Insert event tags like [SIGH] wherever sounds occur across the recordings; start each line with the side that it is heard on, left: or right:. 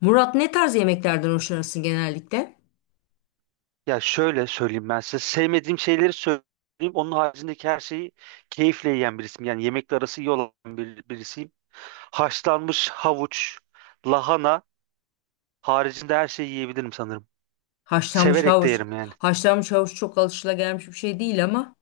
left: Murat ne tarz yemeklerden hoşlanırsın genellikle?
right: Ya şöyle söyleyeyim ben size. Sevmediğim şeyleri söyleyeyim. Onun haricindeki her şeyi keyifle yiyen birisiyim. Yani yemekle arası iyi olan birisiyim. Haşlanmış havuç, lahana haricinde her şeyi yiyebilirim sanırım.
left: Haşlanmış
right: Severek de
left: havuç.
right: yerim yani.
left: Haşlanmış havuç çok alışılagelmiş bir şey değil ama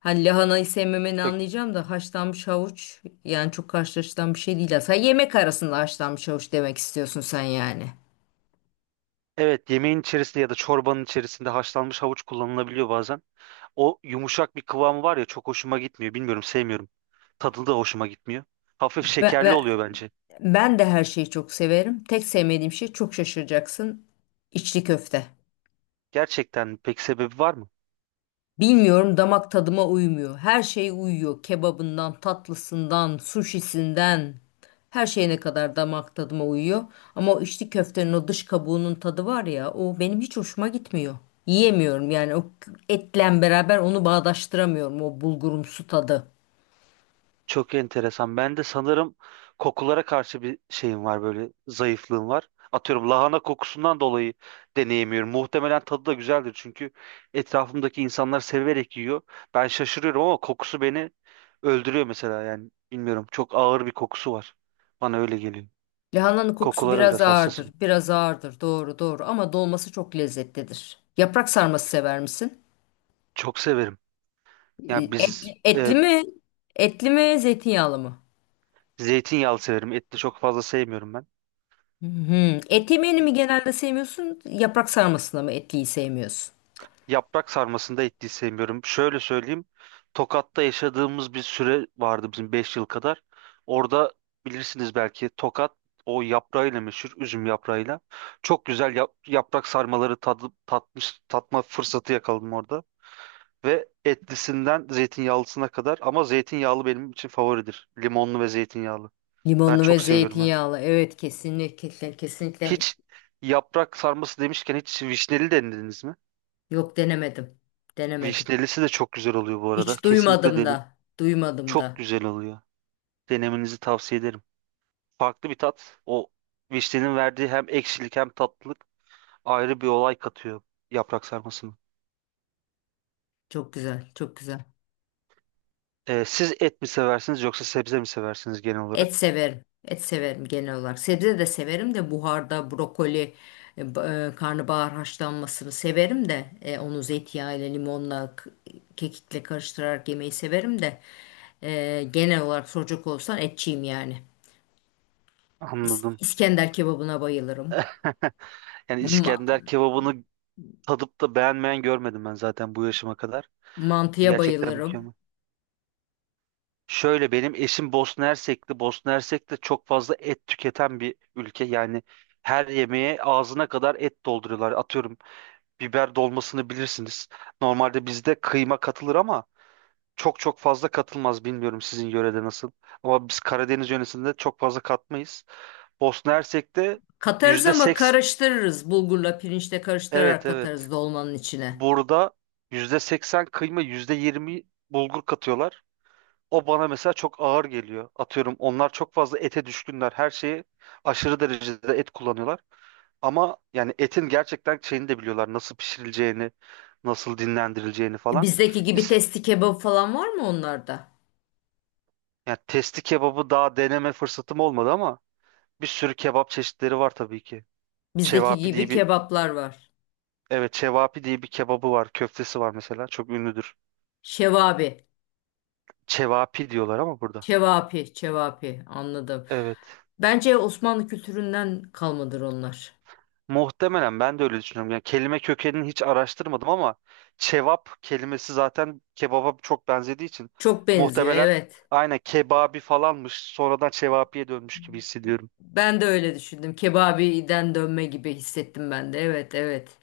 left: hani lahanayı sevmemeni
right: Yok.
left: anlayacağım da haşlanmış havuç yani çok karşılaşılan bir şey değil. Sen yemek arasında haşlanmış havuç demek istiyorsun sen yani.
right: Evet, yemeğin içerisinde ya da çorbanın içerisinde haşlanmış havuç kullanılabiliyor bazen. O yumuşak bir kıvamı var ya, çok hoşuma gitmiyor. Bilmiyorum, sevmiyorum. Tadı da hoşuma gitmiyor. Hafif
left: Ben,
right: şekerli
left: ben,
right: oluyor bence.
left: Ben de her şeyi çok severim. Tek sevmediğim şey çok şaşıracaksın. İçli köfte.
right: Gerçekten pek sebebi var mı?
left: Bilmiyorum damak tadıma uymuyor. Her şey uyuyor. Kebabından, tatlısından, suşisinden, her şeyine kadar damak tadıma uyuyor. Ama o içli köftenin o dış kabuğunun tadı var ya, o benim hiç hoşuma gitmiyor. Yiyemiyorum yani o etle beraber onu bağdaştıramıyorum o bulgurumsu tadı.
right: Çok enteresan. Ben de sanırım kokulara karşı bir şeyim var, böyle zayıflığım var. Atıyorum lahana kokusundan dolayı deneyemiyorum. Muhtemelen tadı da güzeldir, çünkü etrafımdaki insanlar severek yiyor. Ben şaşırıyorum ama kokusu beni öldürüyor mesela, yani bilmiyorum. Çok ağır bir kokusu var. Bana öyle geliyor.
left: Lahananın kokusu
right: Kokulara
left: biraz
right: biraz
left: ağırdır,
right: hassasım.
left: biraz ağırdır. Doğru, doğru ama dolması çok lezzetlidir. Yaprak sarması sever misin?
right: Çok severim. Yani
left: Etli,
right: biz
left: etli mi? Etli mi, zeytinyağlı mı?
right: zeytinyağlı severim. Etli çok fazla sevmiyorum ben.
left: Hı hı. Et yemeğini mi genelde sevmiyorsun? Yaprak sarmasını mı etliyi sevmiyorsun?
right: Yaprak sarmasında ettiği sevmiyorum. Şöyle söyleyeyim. Tokat'ta yaşadığımız bir süre vardı bizim, 5 yıl kadar. Orada, bilirsiniz belki, Tokat o yaprağıyla meşhur, üzüm yaprağıyla. Çok güzel yaprak sarmaları tatma fırsatı yakaladım orada. Ve etlisinden zeytinyağlısına kadar, ama zeytinyağlı benim için favoridir. Limonlu ve zeytinyağlı. Ben
left: Limonlu ve
right: çok seviyorum onu.
left: zeytinyağlı. Evet, kesinlikle kesinlikle.
right: Hiç, yaprak sarması demişken, hiç vişneli denediniz mi?
left: Yok, denemedim. Denemedim.
right: Vişnelisi de çok güzel oluyor bu arada.
left: Hiç
right: Kesinlikle
left: duymadım
right: denin.
left: da. Duymadım
right: Çok
left: da.
right: güzel oluyor. Denemenizi tavsiye ederim. Farklı bir tat. O vişnenin verdiği hem ekşilik hem tatlılık ayrı bir olay katıyor yaprak sarmasına.
left: Çok güzel. Çok güzel.
right: Siz et mi seversiniz yoksa sebze mi seversiniz genel olarak?
left: Et severim. Et severim genel olarak. Sebze de severim de buharda brokoli, karnabahar haşlanmasını severim de onu zeytinyağıyla, limonla, kekikle karıştırarak yemeyi severim de genel olarak soracak olsan etçiyim yani.
right: Anladım.
left: İskender kebabına bayılırım.
right: [LAUGHS] Yani
left: Ma-
right: İskender kebabını tadıp da beğenmeyen görmedim ben zaten bu yaşıma kadar.
left: Mantıya
right: Gerçekten
left: bayılırım.
right: mükemmel. Şöyle, benim eşim Bosna Hersekli. Bosna Hersek de çok fazla et tüketen bir ülke. Yani her yemeğe ağzına kadar et dolduruyorlar. Atıyorum biber dolmasını bilirsiniz. Normalde bizde kıyma katılır ama çok çok fazla katılmaz. Bilmiyorum sizin yörede nasıl. Ama biz Karadeniz yöresinde çok fazla katmayız. Bosna Hersek'te
left: Katarız
right: yüzde
left: ama
right: seks...
left: karıştırırız. Bulgurla pirinçle karıştırarak
right: Evet,
left: katarız
right: evet.
left: dolmanın içine.
right: Burada %80 kıyma, %20 bulgur katıyorlar. O bana mesela çok ağır geliyor. Atıyorum, onlar çok fazla ete düşkünler. Her şeyi aşırı derecede et kullanıyorlar. Ama yani etin gerçekten şeyini de biliyorlar. Nasıl pişirileceğini, nasıl dinlendirileceğini falan.
left: Bizdeki gibi
right: İs-
left: testi kebabı falan var mı onlarda?
right: Yani testi kebabı daha deneme fırsatım olmadı ama bir sürü kebap çeşitleri var tabii ki.
left: Bizdeki
right: Çevapi
left: gibi
right: diye bir
left: kebaplar var.
right: evet Çevapi diye bir kebabı var. Köftesi var mesela. Çok ünlüdür.
left: Şevabi,
right: Çevapi diyorlar ama burada.
left: şevapi, şevapi, anladım.
right: Evet.
left: Bence Osmanlı kültüründen kalmadır onlar.
right: Muhtemelen, ben de öyle düşünüyorum. Yani kelime kökenini hiç araştırmadım ama cevap kelimesi zaten kebaba çok benzediği için
left: Çok benziyor,
right: muhtemelen
left: evet.
right: aynen kebabi falanmış, sonradan çevapiye dönmüş gibi hissediyorum.
left: Ben de öyle düşündüm. Kebabiden dönme gibi hissettim ben de. Evet, evet.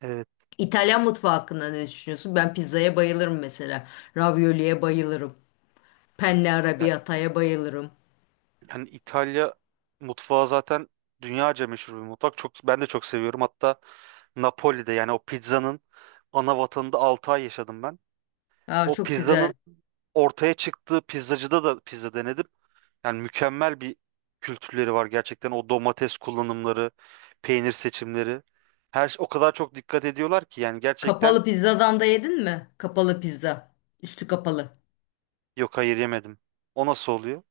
right: Evet.
left: İtalyan mutfağı hakkında ne düşünüyorsun? Ben pizzaya bayılırım mesela. Ravioli'ye bayılırım. Penne
right: Ya-
left: arrabbiata'ya bayılırım.
right: Yani İtalya mutfağı zaten dünyaca meşhur bir mutfak. Çok, ben de çok seviyorum. Hatta Napoli'de, yani o pizzanın ana vatanında, 6 ay yaşadım ben.
left: Aa,
right: O
left: çok güzel.
right: pizzanın ortaya çıktığı pizzacıda da pizza denedim. Yani mükemmel bir kültürleri var gerçekten. O domates kullanımları, peynir seçimleri. O kadar çok dikkat ediyorlar ki, yani gerçekten.
left: Kapalı pizzadan da yedin mi? Kapalı pizza. Üstü kapalı.
right: Yok, hayır, yemedim. O nasıl oluyor?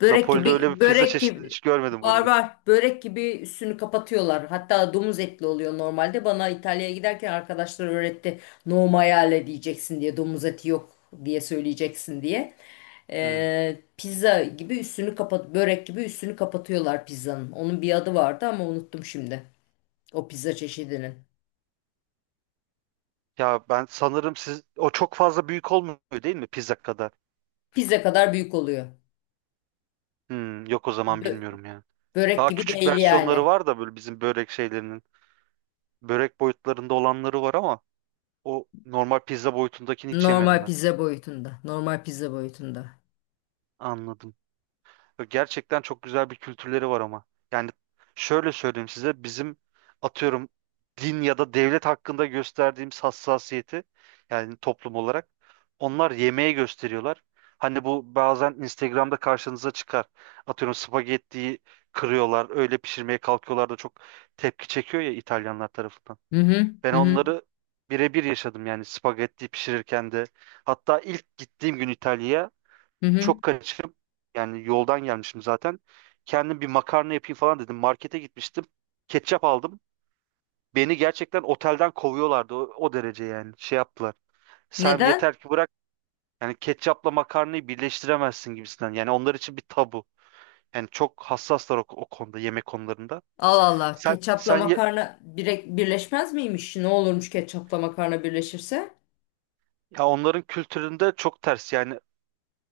left: Börek
right: Napoli'de
left: gibi
right: öyle bir pizza
left: börek
right: çeşidi
left: gibi
right: hiç görmedim bu
left: var
right: arada.
left: var börek gibi üstünü kapatıyorlar. Hatta domuz etli oluyor normalde. Bana İtalya'ya giderken arkadaşlar öğretti. No maiale diyeceksin diye, domuz eti yok diye söyleyeceksin diye.
right: Hmm.
left: Pizza gibi üstünü kapat, börek gibi üstünü kapatıyorlar pizzanın. Onun bir adı vardı ama unuttum şimdi. O pizza çeşidinin.
right: Ya ben sanırım siz, o çok fazla büyük olmuyor değil mi, pizza kadar?
left: Pizza kadar büyük oluyor.
right: Hmm, yok o zaman,
left: Bö-
right: bilmiyorum ya.
left: Börek
right: Daha
left: gibi
right: küçük
left: değil
right: versiyonları
left: yani.
right: var da, böyle bizim börek şeylerinin. Börek boyutlarında olanları var ama o normal pizza boyutundakini hiç yemedim
left: Normal
right: ben.
left: pizza boyutunda. Normal pizza boyutunda.
right: Anladım. Gerçekten çok güzel bir kültürleri var ama. Yani şöyle söyleyeyim size, bizim atıyorum din ya da devlet hakkında gösterdiğimiz hassasiyeti, yani toplum olarak, onlar yemeğe gösteriyorlar. Hani bu bazen Instagram'da karşınıza çıkar. Atıyorum spagettiyi kırıyorlar, öyle pişirmeye kalkıyorlar da çok tepki çekiyor ya İtalyanlar tarafından.
left: Hı hı,
right: Ben
left: hı hı.
right: onları birebir yaşadım, yani spagetti pişirirken de. Hatta ilk gittiğim gün İtalya'ya
left: Hı hı.
right: çok kaçıp, yani yoldan gelmişim zaten. Kendim bir makarna yapayım falan dedim. Markete gitmiştim. Ketçap aldım. Beni gerçekten otelden kovuyorlardı, o derece yani. Şey yaptılar. Sen
left: Neden?
right: yeter ki bırak, yani ketçapla makarnayı birleştiremezsin gibisinden. Yani onlar için bir tabu. Yani çok hassaslar o konuda, yemek konularında.
left: Allah Allah.
right: Sen
left: Ketçapla
right: sen ye-
left: makarna birleşmez miymiş? Ne olurmuş ketçapla makarna birleşirse?
right: ya onların kültüründe çok ters, yani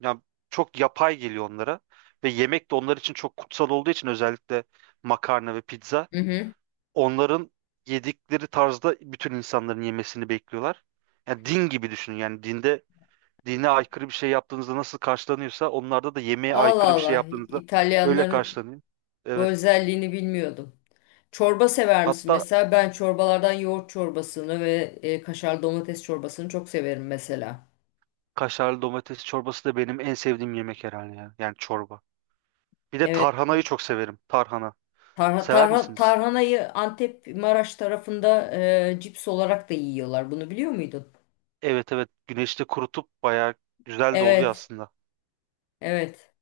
right: ya çok yapay geliyor onlara ve yemek de onlar için çok kutsal olduğu için, özellikle makarna ve pizza.
left: Hı hı.
right: Onların yedikleri tarzda bütün insanların yemesini bekliyorlar. Yani din gibi düşünün. Yani dinde, dine aykırı bir şey yaptığınızda nasıl karşılanıyorsa, onlarda da yemeğe
left: Allah
right: aykırı bir şey
left: Allah.
right: yaptığınızda öyle
left: İtalyanların
right: karşılanıyor.
left: bu
right: Evet.
left: özelliğini bilmiyordum. Çorba sever misin?
right: Hatta
left: Mesela ben çorbalardan yoğurt çorbasını ve kaşar domates çorbasını çok severim mesela.
right: kaşarlı domates çorbası da benim en sevdiğim yemek herhalde ya. Yani çorba. Bir de
left: Evet.
right: tarhanayı çok severim. Tarhana. Sever misiniz?
left: Tarhanayı Antep Maraş tarafında cips olarak da yiyorlar. Bunu biliyor muydun?
right: Evet, evet. Güneşte kurutup bayağı güzel de oluyor
left: Evet.
right: aslında.
left: Evet.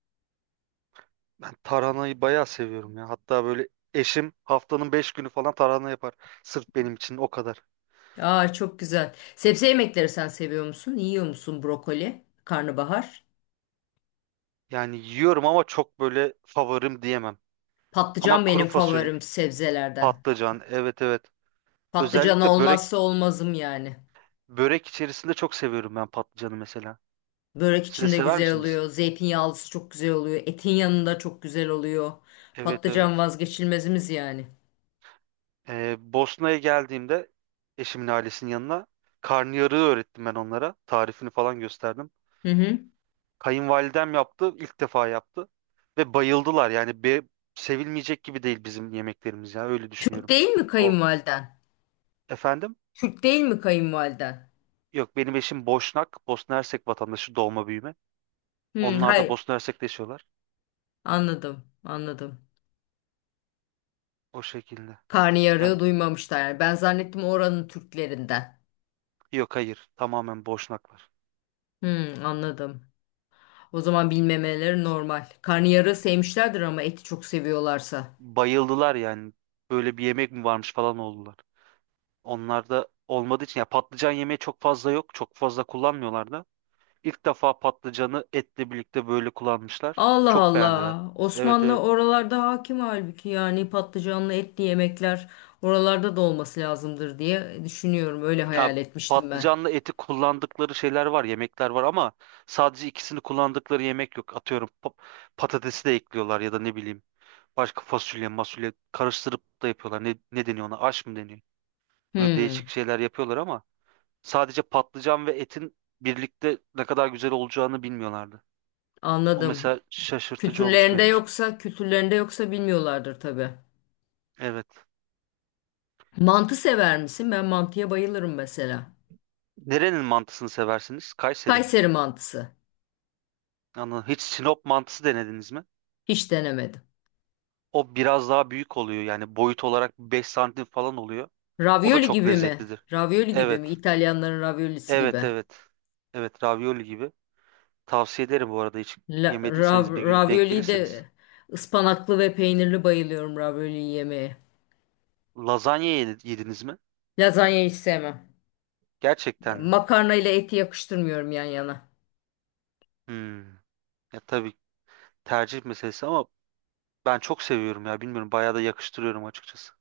right: Ben tarhanayı bayağı seviyorum ya. Hatta böyle, eşim haftanın 5 günü falan tarhana yapar. Sırf benim için o kadar.
left: Aa, çok güzel. Sebze yemekleri sen seviyor musun? Yiyor musun brokoli, karnabahar?
right: Yani yiyorum ama çok böyle favorim diyemem. Ama
left: Patlıcan
right: kuru
left: benim
right: fasulye,
left: favorim sebzelerden.
right: patlıcan, evet, evet.
left: Patlıcan
right: Özellikle börek,
left: olmazsa olmazım yani.
right: börek içerisinde çok seviyorum ben patlıcanı mesela.
left: Börek
right: Siz de
left: içinde
right: sever
left: güzel
right: misiniz?
left: oluyor. Zeytinyağlısı çok güzel oluyor. Etin yanında çok güzel oluyor.
right: Evet,
left: Patlıcan
right: evet.
left: vazgeçilmezimiz yani.
right: Bosna'ya geldiğimde eşimin ailesinin yanına, karnıyarığı öğrettim ben onlara. Tarifini falan gösterdim.
left: Hı hı.
right: Kayınvalidem yaptı, ilk defa yaptı ve bayıldılar. Yani sevilmeyecek gibi değil bizim yemeklerimiz ya, öyle
left: Türk
right: düşünüyorum.
left: değil mi
right: O
left: kayınvaliden?
right: efendim,
left: Türk değil mi kayınvaliden?
right: yok, benim eşim Boşnak, Bosna Hersek vatandaşı, doğma büyüme.
left: Hı,
right: Onlar da
left: hayır.
right: Bosna Hersek'te yaşıyorlar
left: Anladım, anladım.
right: o şekilde.
left: Karnıyarığı
right: Yani
left: duymamışlar yani. Ben zannettim oranın Türklerinden.
right: yok, hayır, tamamen Boşnaklar.
left: Hı, anladım. O zaman bilmemeleri normal. Karnıyarığı sevmişlerdir ama eti çok seviyorlarsa.
right: Bayıldılar yani, böyle bir yemek mi varmış falan oldular. Onlar da, olmadığı için ya, patlıcan yemeği çok fazla yok, çok fazla kullanmıyorlar da. İlk defa patlıcanı etle birlikte böyle kullanmışlar.
left: Allah
right: Çok beğendiler.
left: Allah.
right: Evet,
left: Osmanlı
right: evet.
left: oralarda hakim halbuki, yani patlıcanlı etli yemekler oralarda da olması lazımdır diye düşünüyorum. Öyle
right: Ya,
left: hayal etmiştim ben.
right: patlıcanlı eti kullandıkları şeyler var, yemekler var ama sadece ikisini kullandıkları yemek yok. Atıyorum, patatesi de ekliyorlar ya da ne bileyim, başka fasulye, masulye karıştırıp da yapıyorlar. Ne deniyor ona? Aş mı deniyor? Böyle
left: Hmm,
right: değişik şeyler yapıyorlar ama sadece patlıcan ve etin birlikte ne kadar güzel olacağını bilmiyorlardı. O
left: anladım.
right: mesela şaşırtıcı olmuştu
left: Kültürlerinde
right: benim için.
left: yoksa, kültürlerinde yoksa bilmiyorlardır tabii.
right: Evet.
left: Mantı sever misin? Ben mantıya bayılırım mesela.
right: Nerenin mantısını seversiniz? Kayseri mi?
left: Kayseri mantısı.
right: Anladım. Hiç Sinop mantısı denediniz mi?
left: Hiç denemedim.
right: O biraz daha büyük oluyor, yani boyut olarak 5 santim falan oluyor. O da
left: Ravioli
right: çok
left: gibi mi?
right: lezzetlidir.
left: Ravioli gibi mi?
right: Evet.
left: İtalyanların raviolisi
right: Evet,
left: gibi.
right: evet. Evet, ravioli gibi. Tavsiye ederim bu arada, hiç yemediyseniz bir gün denk
left: Ravioli
right: gelirseniz.
left: de ıspanaklı ve peynirli bayılıyorum ravioli yemeye.
right: Yediniz mi?
left: Lazanya hiç sevmem. Ya,
right: Gerçekten mi?
left: makarna ile eti yakıştırmıyorum yan yana.
right: Hmm. Ya tabii, tercih meselesi ama ben çok seviyorum ya, bilmiyorum, bayağı da yakıştırıyorum açıkçası.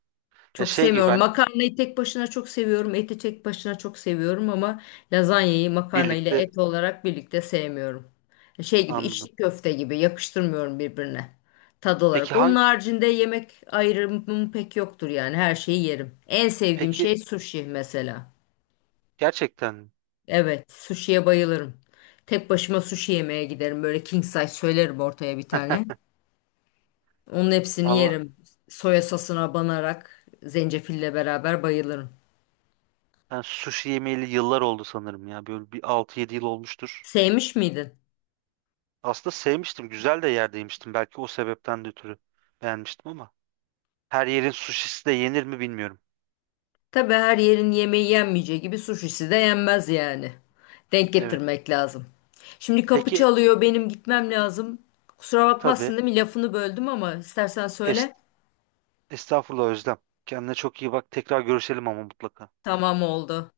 right: Ya
left: Çok
right: şey gibi
left: sevmiyorum.
right: ben
left: Makarnayı tek başına çok seviyorum. Eti tek başına çok seviyorum ama lazanyayı makarna ile
right: birlikte
left: et olarak birlikte sevmiyorum. Şey gibi,
right: anladım.
left: içli köfte gibi yakıştırmıyorum birbirine. Tad olarak.
right: Peki
left: Onun
right: hangi
left: haricinde yemek ayrımım pek yoktur yani. Her şeyi yerim. En sevdiğim
right: peki,
left: şey sushi mesela.
right: gerçekten mi?
left: Evet, sushi'ye bayılırım. Tek başıma sushi yemeye giderim. Böyle king size söylerim ortaya bir tane. Onun hepsini
right: Allah,
left: yerim. Soya sosuna banarak zencefille beraber bayılırım.
right: ben sushi yemeyeli yıllar oldu sanırım ya, böyle bir 6-7 yıl olmuştur.
left: Sevmiş miydin?
right: Aslında sevmiştim. Güzel de yerde yemiştim. Belki o sebepten de ötürü beğenmiştim ama. Her yerin suşisi de yenir mi bilmiyorum.
left: Tabii her yerin yemeği yenmeyeceği gibi sushisi de yenmez yani. Denk
right: Evet.
left: getirmek lazım. Şimdi kapı
right: Peki,
left: çalıyor, benim gitmem lazım. Kusura bakmazsın
right: tabii.
left: değil mi? Lafını böldüm ama istersen
right: Es
left: söyle.
right: Estağfurullah Özlem. Kendine çok iyi bak. Tekrar görüşelim ama mutlaka.
left: Tamam, oldu.